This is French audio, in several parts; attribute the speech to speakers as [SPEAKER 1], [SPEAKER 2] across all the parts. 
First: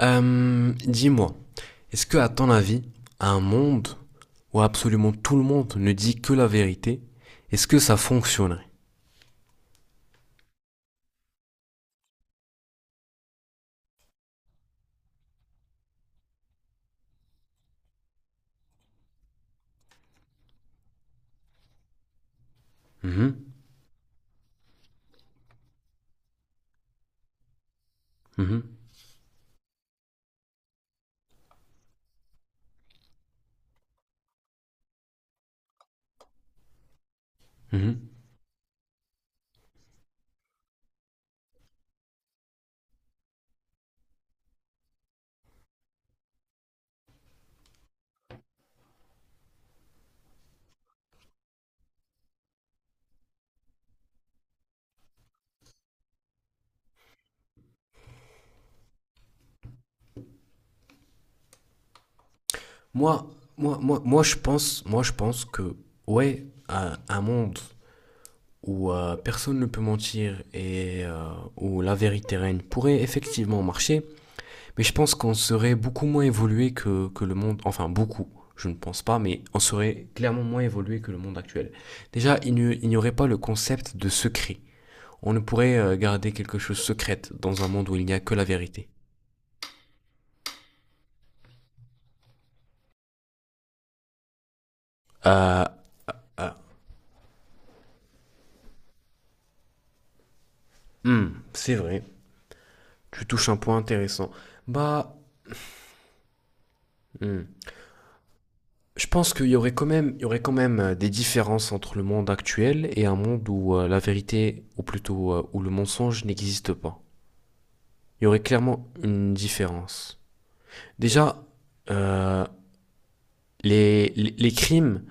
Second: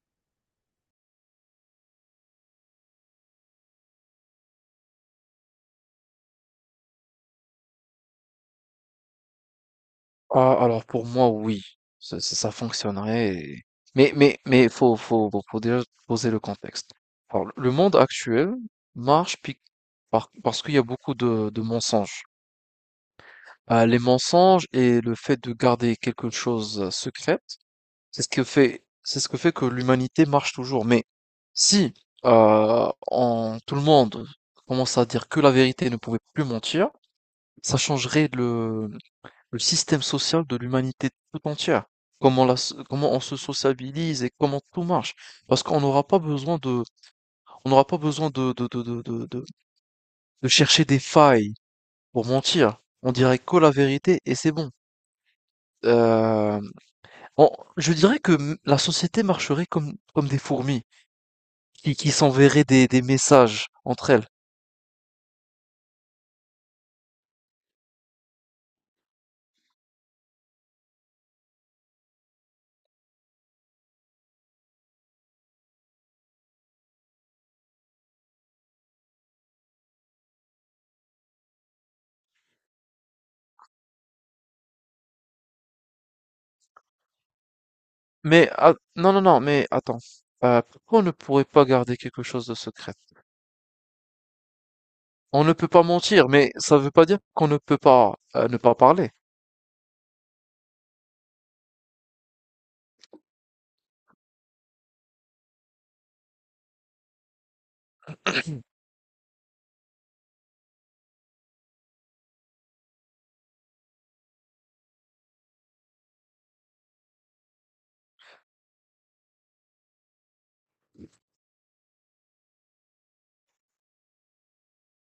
[SPEAKER 1] Dis-moi, est-ce que, à ton avis, un monde où absolument tout le monde ne dit que la vérité, est-ce que ça fonctionnerait?
[SPEAKER 2] Ah, alors pour moi, oui, ça, ça fonctionnerait. Mais faut déjà poser le contexte. Alors, le monde actuel marche parce qu'il y a beaucoup de mensonges.
[SPEAKER 1] Mhm,
[SPEAKER 2] Les mensonges et le fait de garder quelque chose secrète,
[SPEAKER 1] mhm,
[SPEAKER 2] c'est ce que fait que l'humanité marche toujours. Mais si tout le monde commence à dire que la vérité et ne pouvait plus mentir, ça
[SPEAKER 1] mhm.
[SPEAKER 2] changerait le système social de l'humanité tout entière, comment, comment on se sociabilise et comment tout marche. Parce qu'on n'aura pas besoin de, on n'aura pas besoin de chercher des failles pour mentir. On dirait que la vérité et c'est bon. Euh, on- je dirais la société marcherait comme, comme des fourmis, qui s'enverraient des
[SPEAKER 1] Moi,
[SPEAKER 2] messages
[SPEAKER 1] moi, moi,
[SPEAKER 2] entre
[SPEAKER 1] moi,
[SPEAKER 2] elles.
[SPEAKER 1] je pense, moi, je pense que, ouais, un monde où personne ne peut mentir et où la vérité règne pourrait effectivement marcher. Mais je pense qu'on serait beaucoup moins évolué que le monde, enfin beaucoup, je ne pense pas, mais on serait clairement moins évolué que le monde actuel. Déjà, il n'y aurait pas le concept de secret. On ne pourrait garder quelque chose secrète dans un monde où il n'y a que la
[SPEAKER 2] Mais ah,
[SPEAKER 1] vérité.
[SPEAKER 2] non, non, non, mais attends. Pourquoi on ne pourrait pas garder quelque chose de secret? On ne
[SPEAKER 1] Euh,
[SPEAKER 2] peut pas mentir,
[SPEAKER 1] euh,
[SPEAKER 2] mais ça ne veut pas dire qu'on ne peut pas ne pas parler.
[SPEAKER 1] hmm, c'est vrai, tu touches un point intéressant. Bah, hmm, je pense qu'il y aurait quand même, il y aurait quand même des différences entre le monde actuel et un monde où la vérité, ou plutôt où le mensonge n'existe pas. Il y aurait clairement une différence. Déjà, euh, les crimes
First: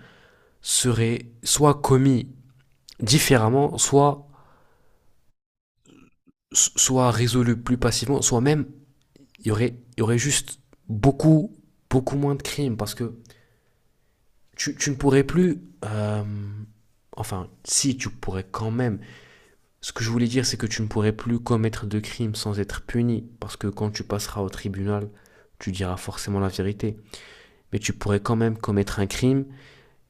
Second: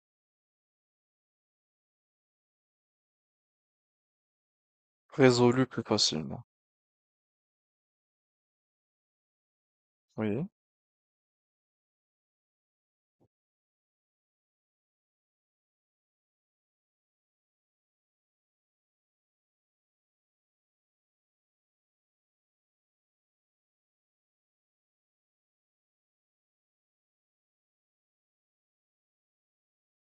[SPEAKER 1] seraient soit commis différemment,
[SPEAKER 2] Résolu plus facilement.
[SPEAKER 1] soit résolus plus passivement, soit même il y aurait
[SPEAKER 2] Oui.
[SPEAKER 1] juste beaucoup, beaucoup moins de crimes parce que tu ne pourrais plus. euh, enfin, si, tu pourrais quand même. Ce que je voulais dire, c'est que tu ne pourrais plus commettre de crimes sans être puni parce que quand tu passeras au tribunal, tu diras forcément la vérité. Mais tu pourrais quand même commettre un crime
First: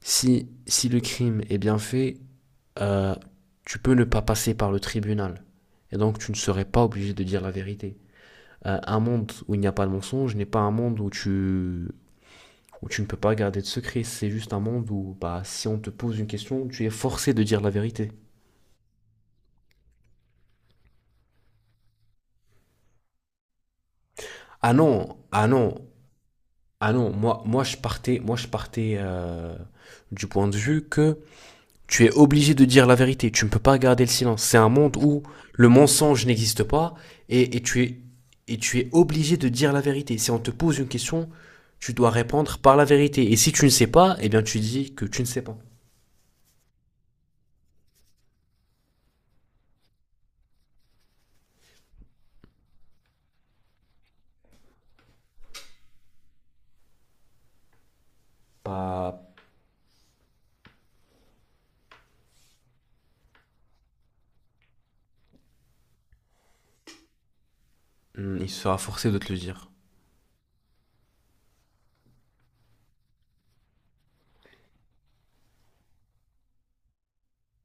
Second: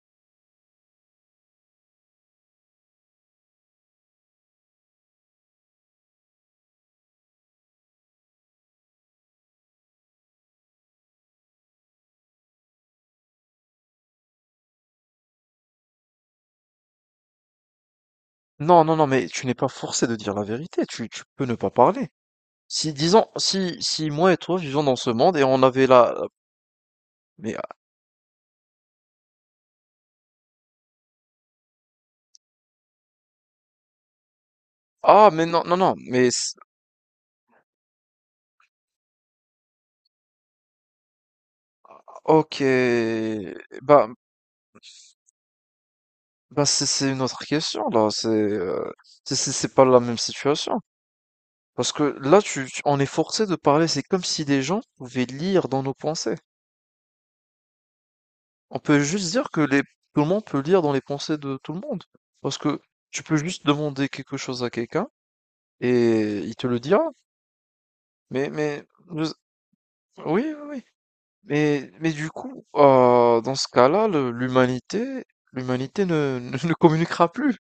[SPEAKER 1] si, si le crime est bien fait euh, tu peux ne pas passer par le tribunal. Et donc, tu ne serais pas obligé de dire la vérité. Un monde où il n'y a pas de mensonge n'est pas un monde où tu ne peux pas garder de secret. C'est juste un monde où, bah, si on te pose une question, tu es forcé de dire la vérité.
[SPEAKER 2] Non, non, non, mais tu n'es pas forcé de dire la vérité, tu peux ne pas parler. Si, disons, si, si moi et toi
[SPEAKER 1] Ah
[SPEAKER 2] vivons dans ce
[SPEAKER 1] non,
[SPEAKER 2] monde et
[SPEAKER 1] ah
[SPEAKER 2] on
[SPEAKER 1] non,
[SPEAKER 2] avait la...
[SPEAKER 1] ah non.
[SPEAKER 2] Mais,
[SPEAKER 1] Moi, je partais du point de vue que tu es obligé de dire la vérité. Tu ne peux pas garder le silence. C'est un monde où
[SPEAKER 2] ah, mais non,
[SPEAKER 1] le
[SPEAKER 2] non, non,
[SPEAKER 1] mensonge
[SPEAKER 2] mais...
[SPEAKER 1] n'existe pas et et tu es obligé de dire la vérité. Si on te pose une question, tu dois répondre
[SPEAKER 2] Ok,
[SPEAKER 1] par la vérité. Et si tu ne sais
[SPEAKER 2] bah,
[SPEAKER 1] pas, eh bien tu dis que tu ne sais pas.
[SPEAKER 2] bah c'est une autre question, là, c'est pas la même situation. Parce que là, on est forcé de parler, c'est comme si des gens pouvaient lire dans nos pensées. On peut
[SPEAKER 1] Pas.
[SPEAKER 2] juste dire que tout le monde peut lire dans les pensées de tout le monde. Parce que tu peux juste demander quelque chose à quelqu'un et il te le dira.
[SPEAKER 1] Hmm, il
[SPEAKER 2] Mais,
[SPEAKER 1] sera
[SPEAKER 2] mais,
[SPEAKER 1] forcé de
[SPEAKER 2] nous-
[SPEAKER 1] te le dire.
[SPEAKER 2] oui, oui, oui. Mais du coup, dans ce cas-là, l'humanité, l'humanité ne, ne, ne communiquera plus.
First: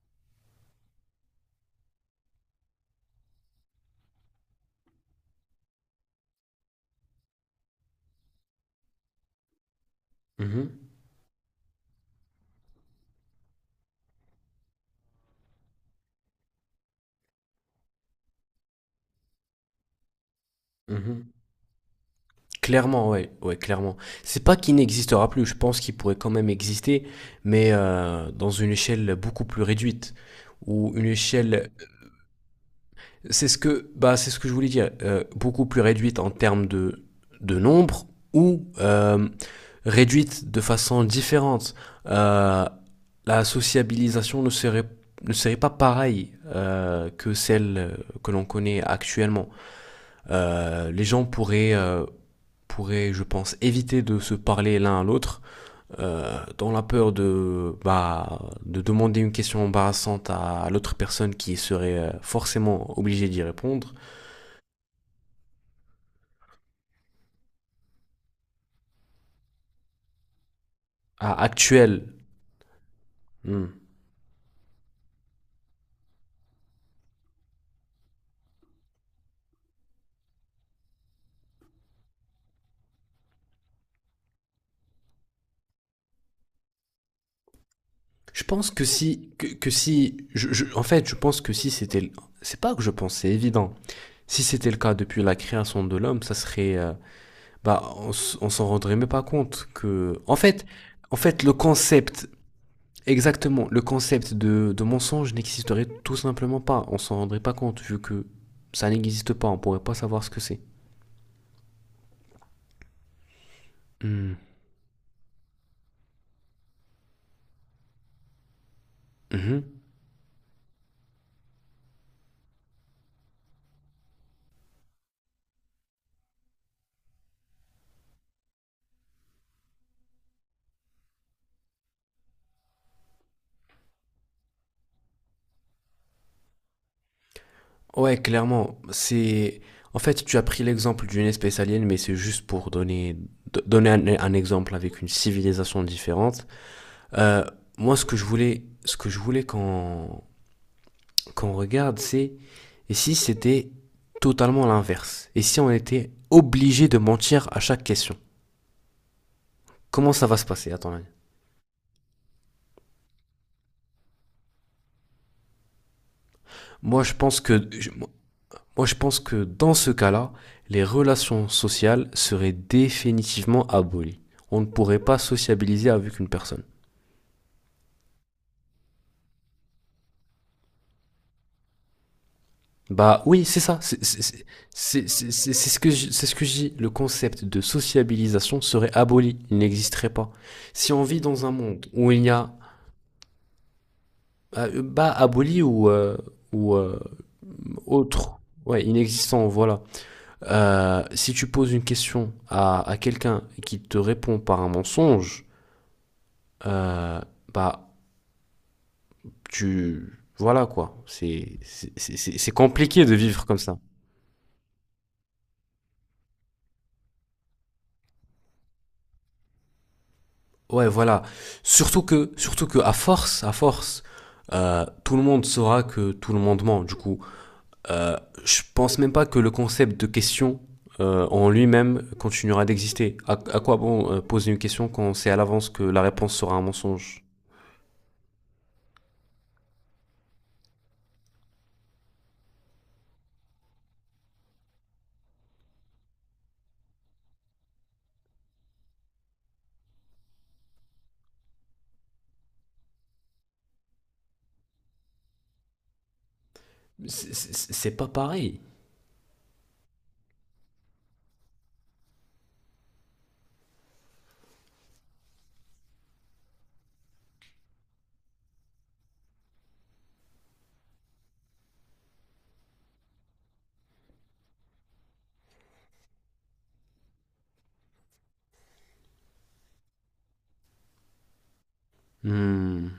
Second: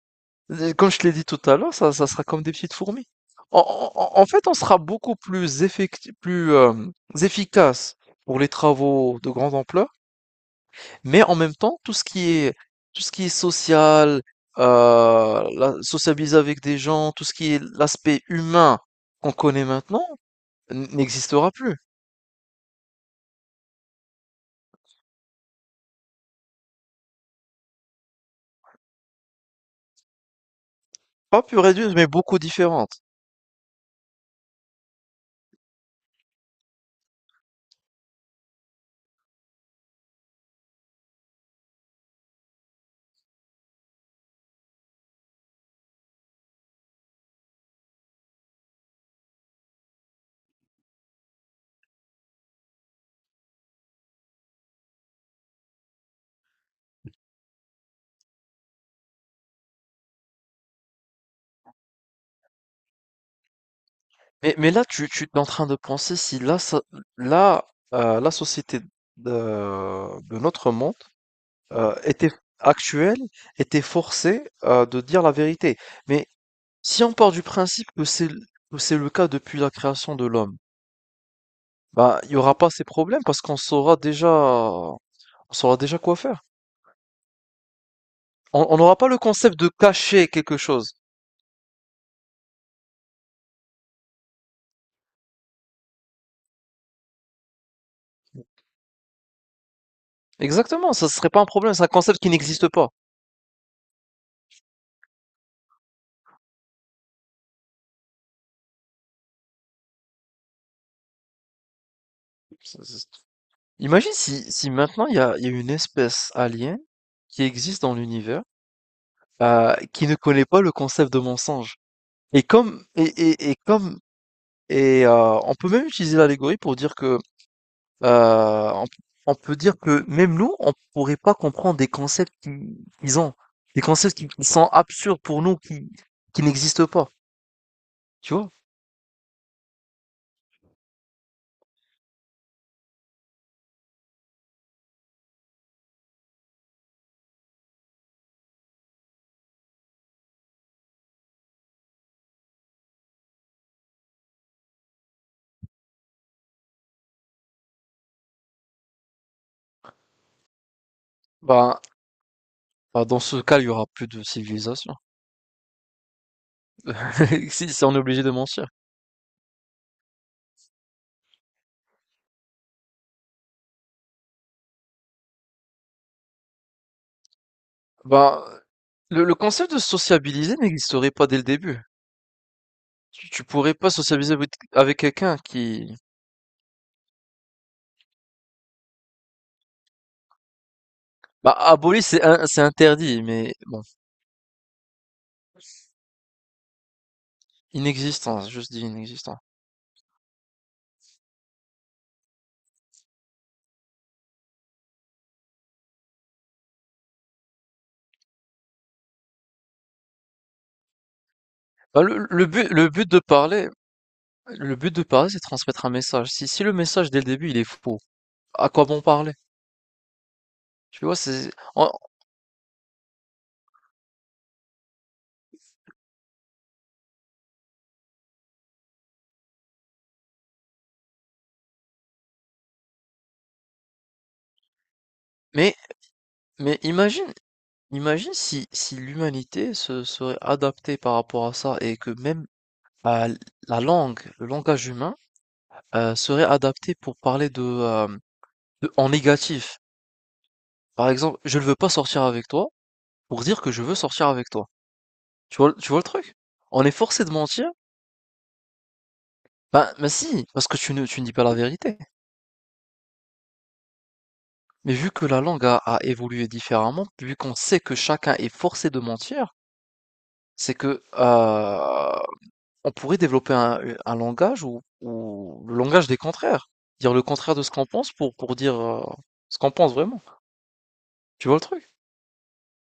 [SPEAKER 2] Et comme je te l'ai dit tout à l'heure, ça sera comme des petites fourmis. En, En fait, on sera beaucoup plus efficace pour les travaux de grande ampleur,
[SPEAKER 1] Mhm,
[SPEAKER 2] mais en même temps, tout ce qui est social, sociabiliser avec des gens, tout ce qui est l'aspect humain qu'on connaît maintenant,
[SPEAKER 1] mhm.
[SPEAKER 2] n'existera plus.
[SPEAKER 1] Clairement, ouais, ouais, clairement. C'est pas qu'il n'existera plus. Je pense qu'il pourrait quand même exister, mais dans une échelle beaucoup plus réduite ou une
[SPEAKER 2] Pas plus
[SPEAKER 1] échelle.
[SPEAKER 2] réduite, mais beaucoup différente.
[SPEAKER 1] C'est ce que, bah, c'est ce que je voulais dire. Beaucoup plus réduite en termes de nombre ou réduite de façon différente. Euh, la sociabilisation ne serait pas pareille que celle que l'on connaît actuellement. Les gens pourraient, je pense, éviter de se parler l'un à l'autre dans la peur de, bah, de demander une question embarrassante à l'autre personne qui serait forcément obligée d'y répondre.
[SPEAKER 2] Mais là, tu es en train de penser si là, là, la société de notre monde
[SPEAKER 1] Ah, actuel.
[SPEAKER 2] était actuelle,
[SPEAKER 1] Hmm.
[SPEAKER 2] était forcée de dire la vérité. Mais si on part du principe que que c'est le cas depuis la création de l'homme, bah, il n'y aura pas ces problèmes parce qu'on saura déjà, on saura déjà quoi faire.
[SPEAKER 1] Je
[SPEAKER 2] On
[SPEAKER 1] pense
[SPEAKER 2] on n'aura pas le concept de
[SPEAKER 1] que si,
[SPEAKER 2] cacher quelque
[SPEAKER 1] je- en
[SPEAKER 2] chose.
[SPEAKER 1] fait, Je pense que si c'était, c'est pas que je pense, c'est évident. Si c'était le cas depuis la création de l'homme, ça serait, bah, on s'en rendrait même pas compte que, en fait,
[SPEAKER 2] Exactement, ça
[SPEAKER 1] en
[SPEAKER 2] serait pas
[SPEAKER 1] fait,
[SPEAKER 2] un
[SPEAKER 1] le
[SPEAKER 2] problème, c'est un concept
[SPEAKER 1] concept,
[SPEAKER 2] qui n'existe pas.
[SPEAKER 1] exactement, le concept de mensonge n'existerait tout simplement pas. On s'en rendrait pas compte vu que ça n'existe pas. On pourrait pas savoir ce que c'est.
[SPEAKER 2] Ça- ça- Imagine
[SPEAKER 1] Hmm.
[SPEAKER 2] si, si maintenant il y a une espèce alien qui existe dans l'univers,
[SPEAKER 1] Mhm.
[SPEAKER 2] qui ne connaît pas le concept de mensonge. Et comme et comme et On peut même utiliser l'allégorie pour dire que euh, on, on peut dire que même nous on pourrait pas comprendre des concepts qu'ils ont, des concepts qui sont absurdes pour nous qui n'existent pas.
[SPEAKER 1] Ouais,
[SPEAKER 2] Tu vois?
[SPEAKER 1] clairement, c'est... En fait, tu as pris l'exemple d'une espèce alien, mais c'est juste pour donner, donner un exemple avec une civilisation différente. Euh, Moi, ce que je voulais qu'on regarde, c'est et si c'était totalement l'inverse? Et si on était obligé de mentir à chaque question? Comment ça va se passer, à ton avis?
[SPEAKER 2] Ben, Bah, dans ce cas, il y aura plus de civilisation.
[SPEAKER 1] Moi, je pense que
[SPEAKER 2] Si, si
[SPEAKER 1] je-
[SPEAKER 2] on est obligé de mentir.
[SPEAKER 1] Moi, je pense que dans ce cas-là, les relations sociales seraient définitivement abolies. On ne pourrait pas sociabiliser avec une personne.
[SPEAKER 2] Bah, le concept de sociabiliser n'existerait pas dès le début.
[SPEAKER 1] Bah oui,
[SPEAKER 2] Tu
[SPEAKER 1] c'est
[SPEAKER 2] pourrais
[SPEAKER 1] ça.
[SPEAKER 2] pas sociabiliser avec quelqu'un qui...
[SPEAKER 1] C'est ce que je dis. Le concept de sociabilisation serait aboli. Il n'existerait pas. Si on vit dans un
[SPEAKER 2] Bah,
[SPEAKER 1] monde
[SPEAKER 2] aboli,
[SPEAKER 1] où il y a
[SPEAKER 2] c'est interdit, mais bon,
[SPEAKER 1] bah aboli ou ou euh, autre,
[SPEAKER 2] inexistant, je dis
[SPEAKER 1] ouais,
[SPEAKER 2] inexistant.
[SPEAKER 1] inexistant, voilà. Si tu poses une question à quelqu'un qui te répond par un mensonge, euh, bah tu voilà quoi,
[SPEAKER 2] Bah,
[SPEAKER 1] c'est
[SPEAKER 2] le
[SPEAKER 1] compliqué
[SPEAKER 2] but
[SPEAKER 1] de
[SPEAKER 2] de
[SPEAKER 1] vivre comme
[SPEAKER 2] parler,
[SPEAKER 1] ça.
[SPEAKER 2] le but de parler, c'est de transmettre un message. Si, si le message dès le début, il est faux, à quoi bon parler?
[SPEAKER 1] Ouais,
[SPEAKER 2] Tu vois,
[SPEAKER 1] voilà.
[SPEAKER 2] c'est...
[SPEAKER 1] Surtout que à force, tout le monde saura que tout le monde ment. Du coup, euh, je pense même pas que le concept de question en lui-même continuera d'exister. À quoi bon poser une question quand on sait à l'avance
[SPEAKER 2] Mais,
[SPEAKER 1] que la réponse sera un
[SPEAKER 2] mais
[SPEAKER 1] mensonge.
[SPEAKER 2] imagine, imagine si, si l'humanité se serait adaptée par rapport à ça et que même euh, la langue, le langage humain, serait adapté pour parler en négatif. Par exemple, je ne veux pas sortir avec toi pour dire que je veux sortir avec toi. Tu vois le truc? On est forcé de mentir?
[SPEAKER 1] C'est pas pareil.
[SPEAKER 2] Ben, mais si, parce que tu ne dis pas la vérité. Mais vu que la langue a évolué différemment, vu qu'on sait que chacun est forcé de mentir, c'est que on pourrait développer un langage ou le langage des contraires. Dire le contraire de ce qu'on pense pour dire ce qu'on pense vraiment. Tu vois le truc?
[SPEAKER 1] Hmm.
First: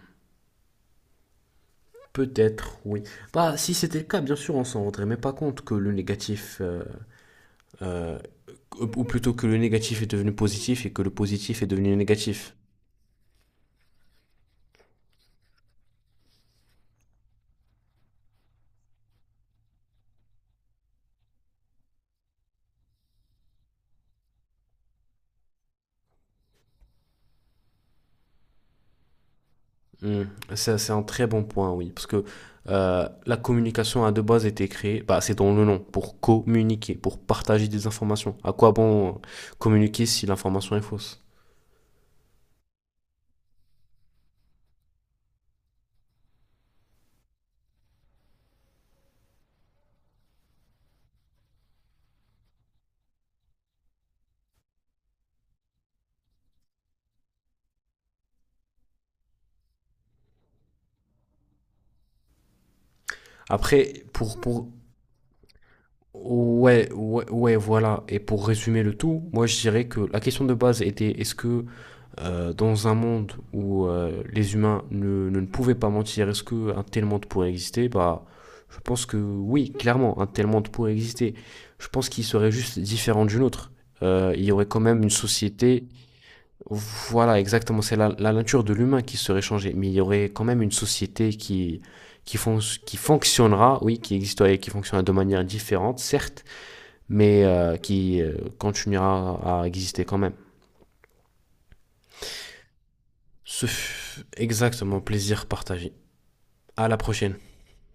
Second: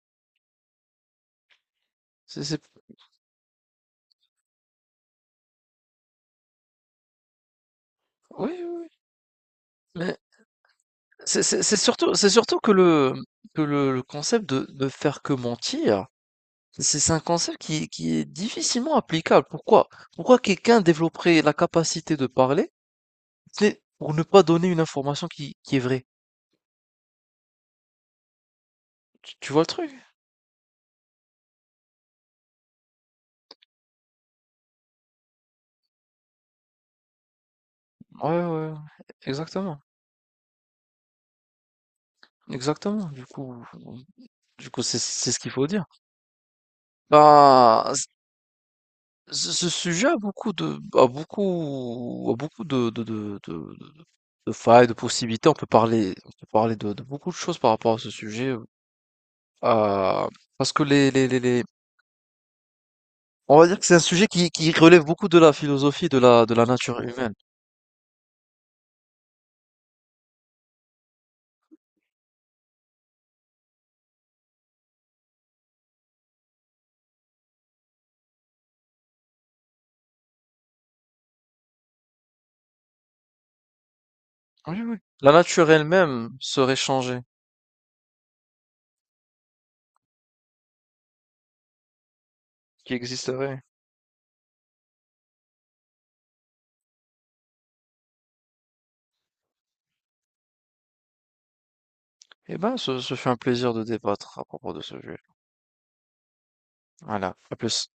[SPEAKER 2] C'est,
[SPEAKER 1] Peut-être,
[SPEAKER 2] c'est-
[SPEAKER 1] oui. Bah, si c'était le cas, bien sûr, on s'en rendrait même pas compte que le négatif Euh,
[SPEAKER 2] Oui, oui, oui.
[SPEAKER 1] ou plutôt que le négatif est
[SPEAKER 2] Mais
[SPEAKER 1] devenu positif et que le positif est devenu
[SPEAKER 2] c'est
[SPEAKER 1] négatif.
[SPEAKER 2] surtout que le concept de ne faire que mentir, c'est un concept qui est difficilement applicable. Pourquoi? Pourquoi quelqu'un développerait la capacité de parler, c'est pour ne pas donner une information qui est vraie? Tu vois le truc?
[SPEAKER 1] Hmm. Ça, c'est un très bon point, oui. Parce que la communication a de base été créée, bah, c'est dans le nom, pour communiquer, pour partager des
[SPEAKER 2] Ouais,
[SPEAKER 1] informations. À quoi
[SPEAKER 2] ouais,
[SPEAKER 1] bon
[SPEAKER 2] exactement.
[SPEAKER 1] communiquer si l'information est fausse?
[SPEAKER 2] Exactement. Du coup, c'est ce qu'il faut dire. Bah, ce sujet a beaucoup a beaucoup de failles, de possibilités. On peut parler de beaucoup de choses par rapport à ce sujet, euh, parce que on va dire que c'est un
[SPEAKER 1] Après,
[SPEAKER 2] sujet
[SPEAKER 1] pour
[SPEAKER 2] qui relève beaucoup de la philosophie de la
[SPEAKER 1] Ouais,
[SPEAKER 2] nature
[SPEAKER 1] ouais,
[SPEAKER 2] humaine.
[SPEAKER 1] ouais, voilà. Et pour résumer le tout, moi je dirais que la question de base était est-ce que dans un monde où les humains ne pouvaient pas mentir, est-ce qu'un tel monde pourrait exister? Bah, je pense que oui, clairement, un tel monde pourrait exister. Je pense qu'il serait juste différent d'une autre. Il y aurait quand
[SPEAKER 2] Oui, oui.
[SPEAKER 1] même une
[SPEAKER 2] La nature
[SPEAKER 1] société,
[SPEAKER 2] elle-même serait changée,
[SPEAKER 1] voilà, exactement, c'est la nature de l'humain qui serait changée, mais il y aurait quand même une société qui, fon-
[SPEAKER 2] qui
[SPEAKER 1] qui
[SPEAKER 2] existerait.
[SPEAKER 1] fonctionnera, oui, qui existerait, qui fonctionnera de manière différente, certes, mais qui continuera à exister quand même.
[SPEAKER 2] Eh ben, ce fut un
[SPEAKER 1] Ce
[SPEAKER 2] plaisir de
[SPEAKER 1] fut
[SPEAKER 2] débattre à propos de ce
[SPEAKER 1] exactement
[SPEAKER 2] sujet.
[SPEAKER 1] plaisir partagé. À la prochaine.
[SPEAKER 2] Voilà. À plus.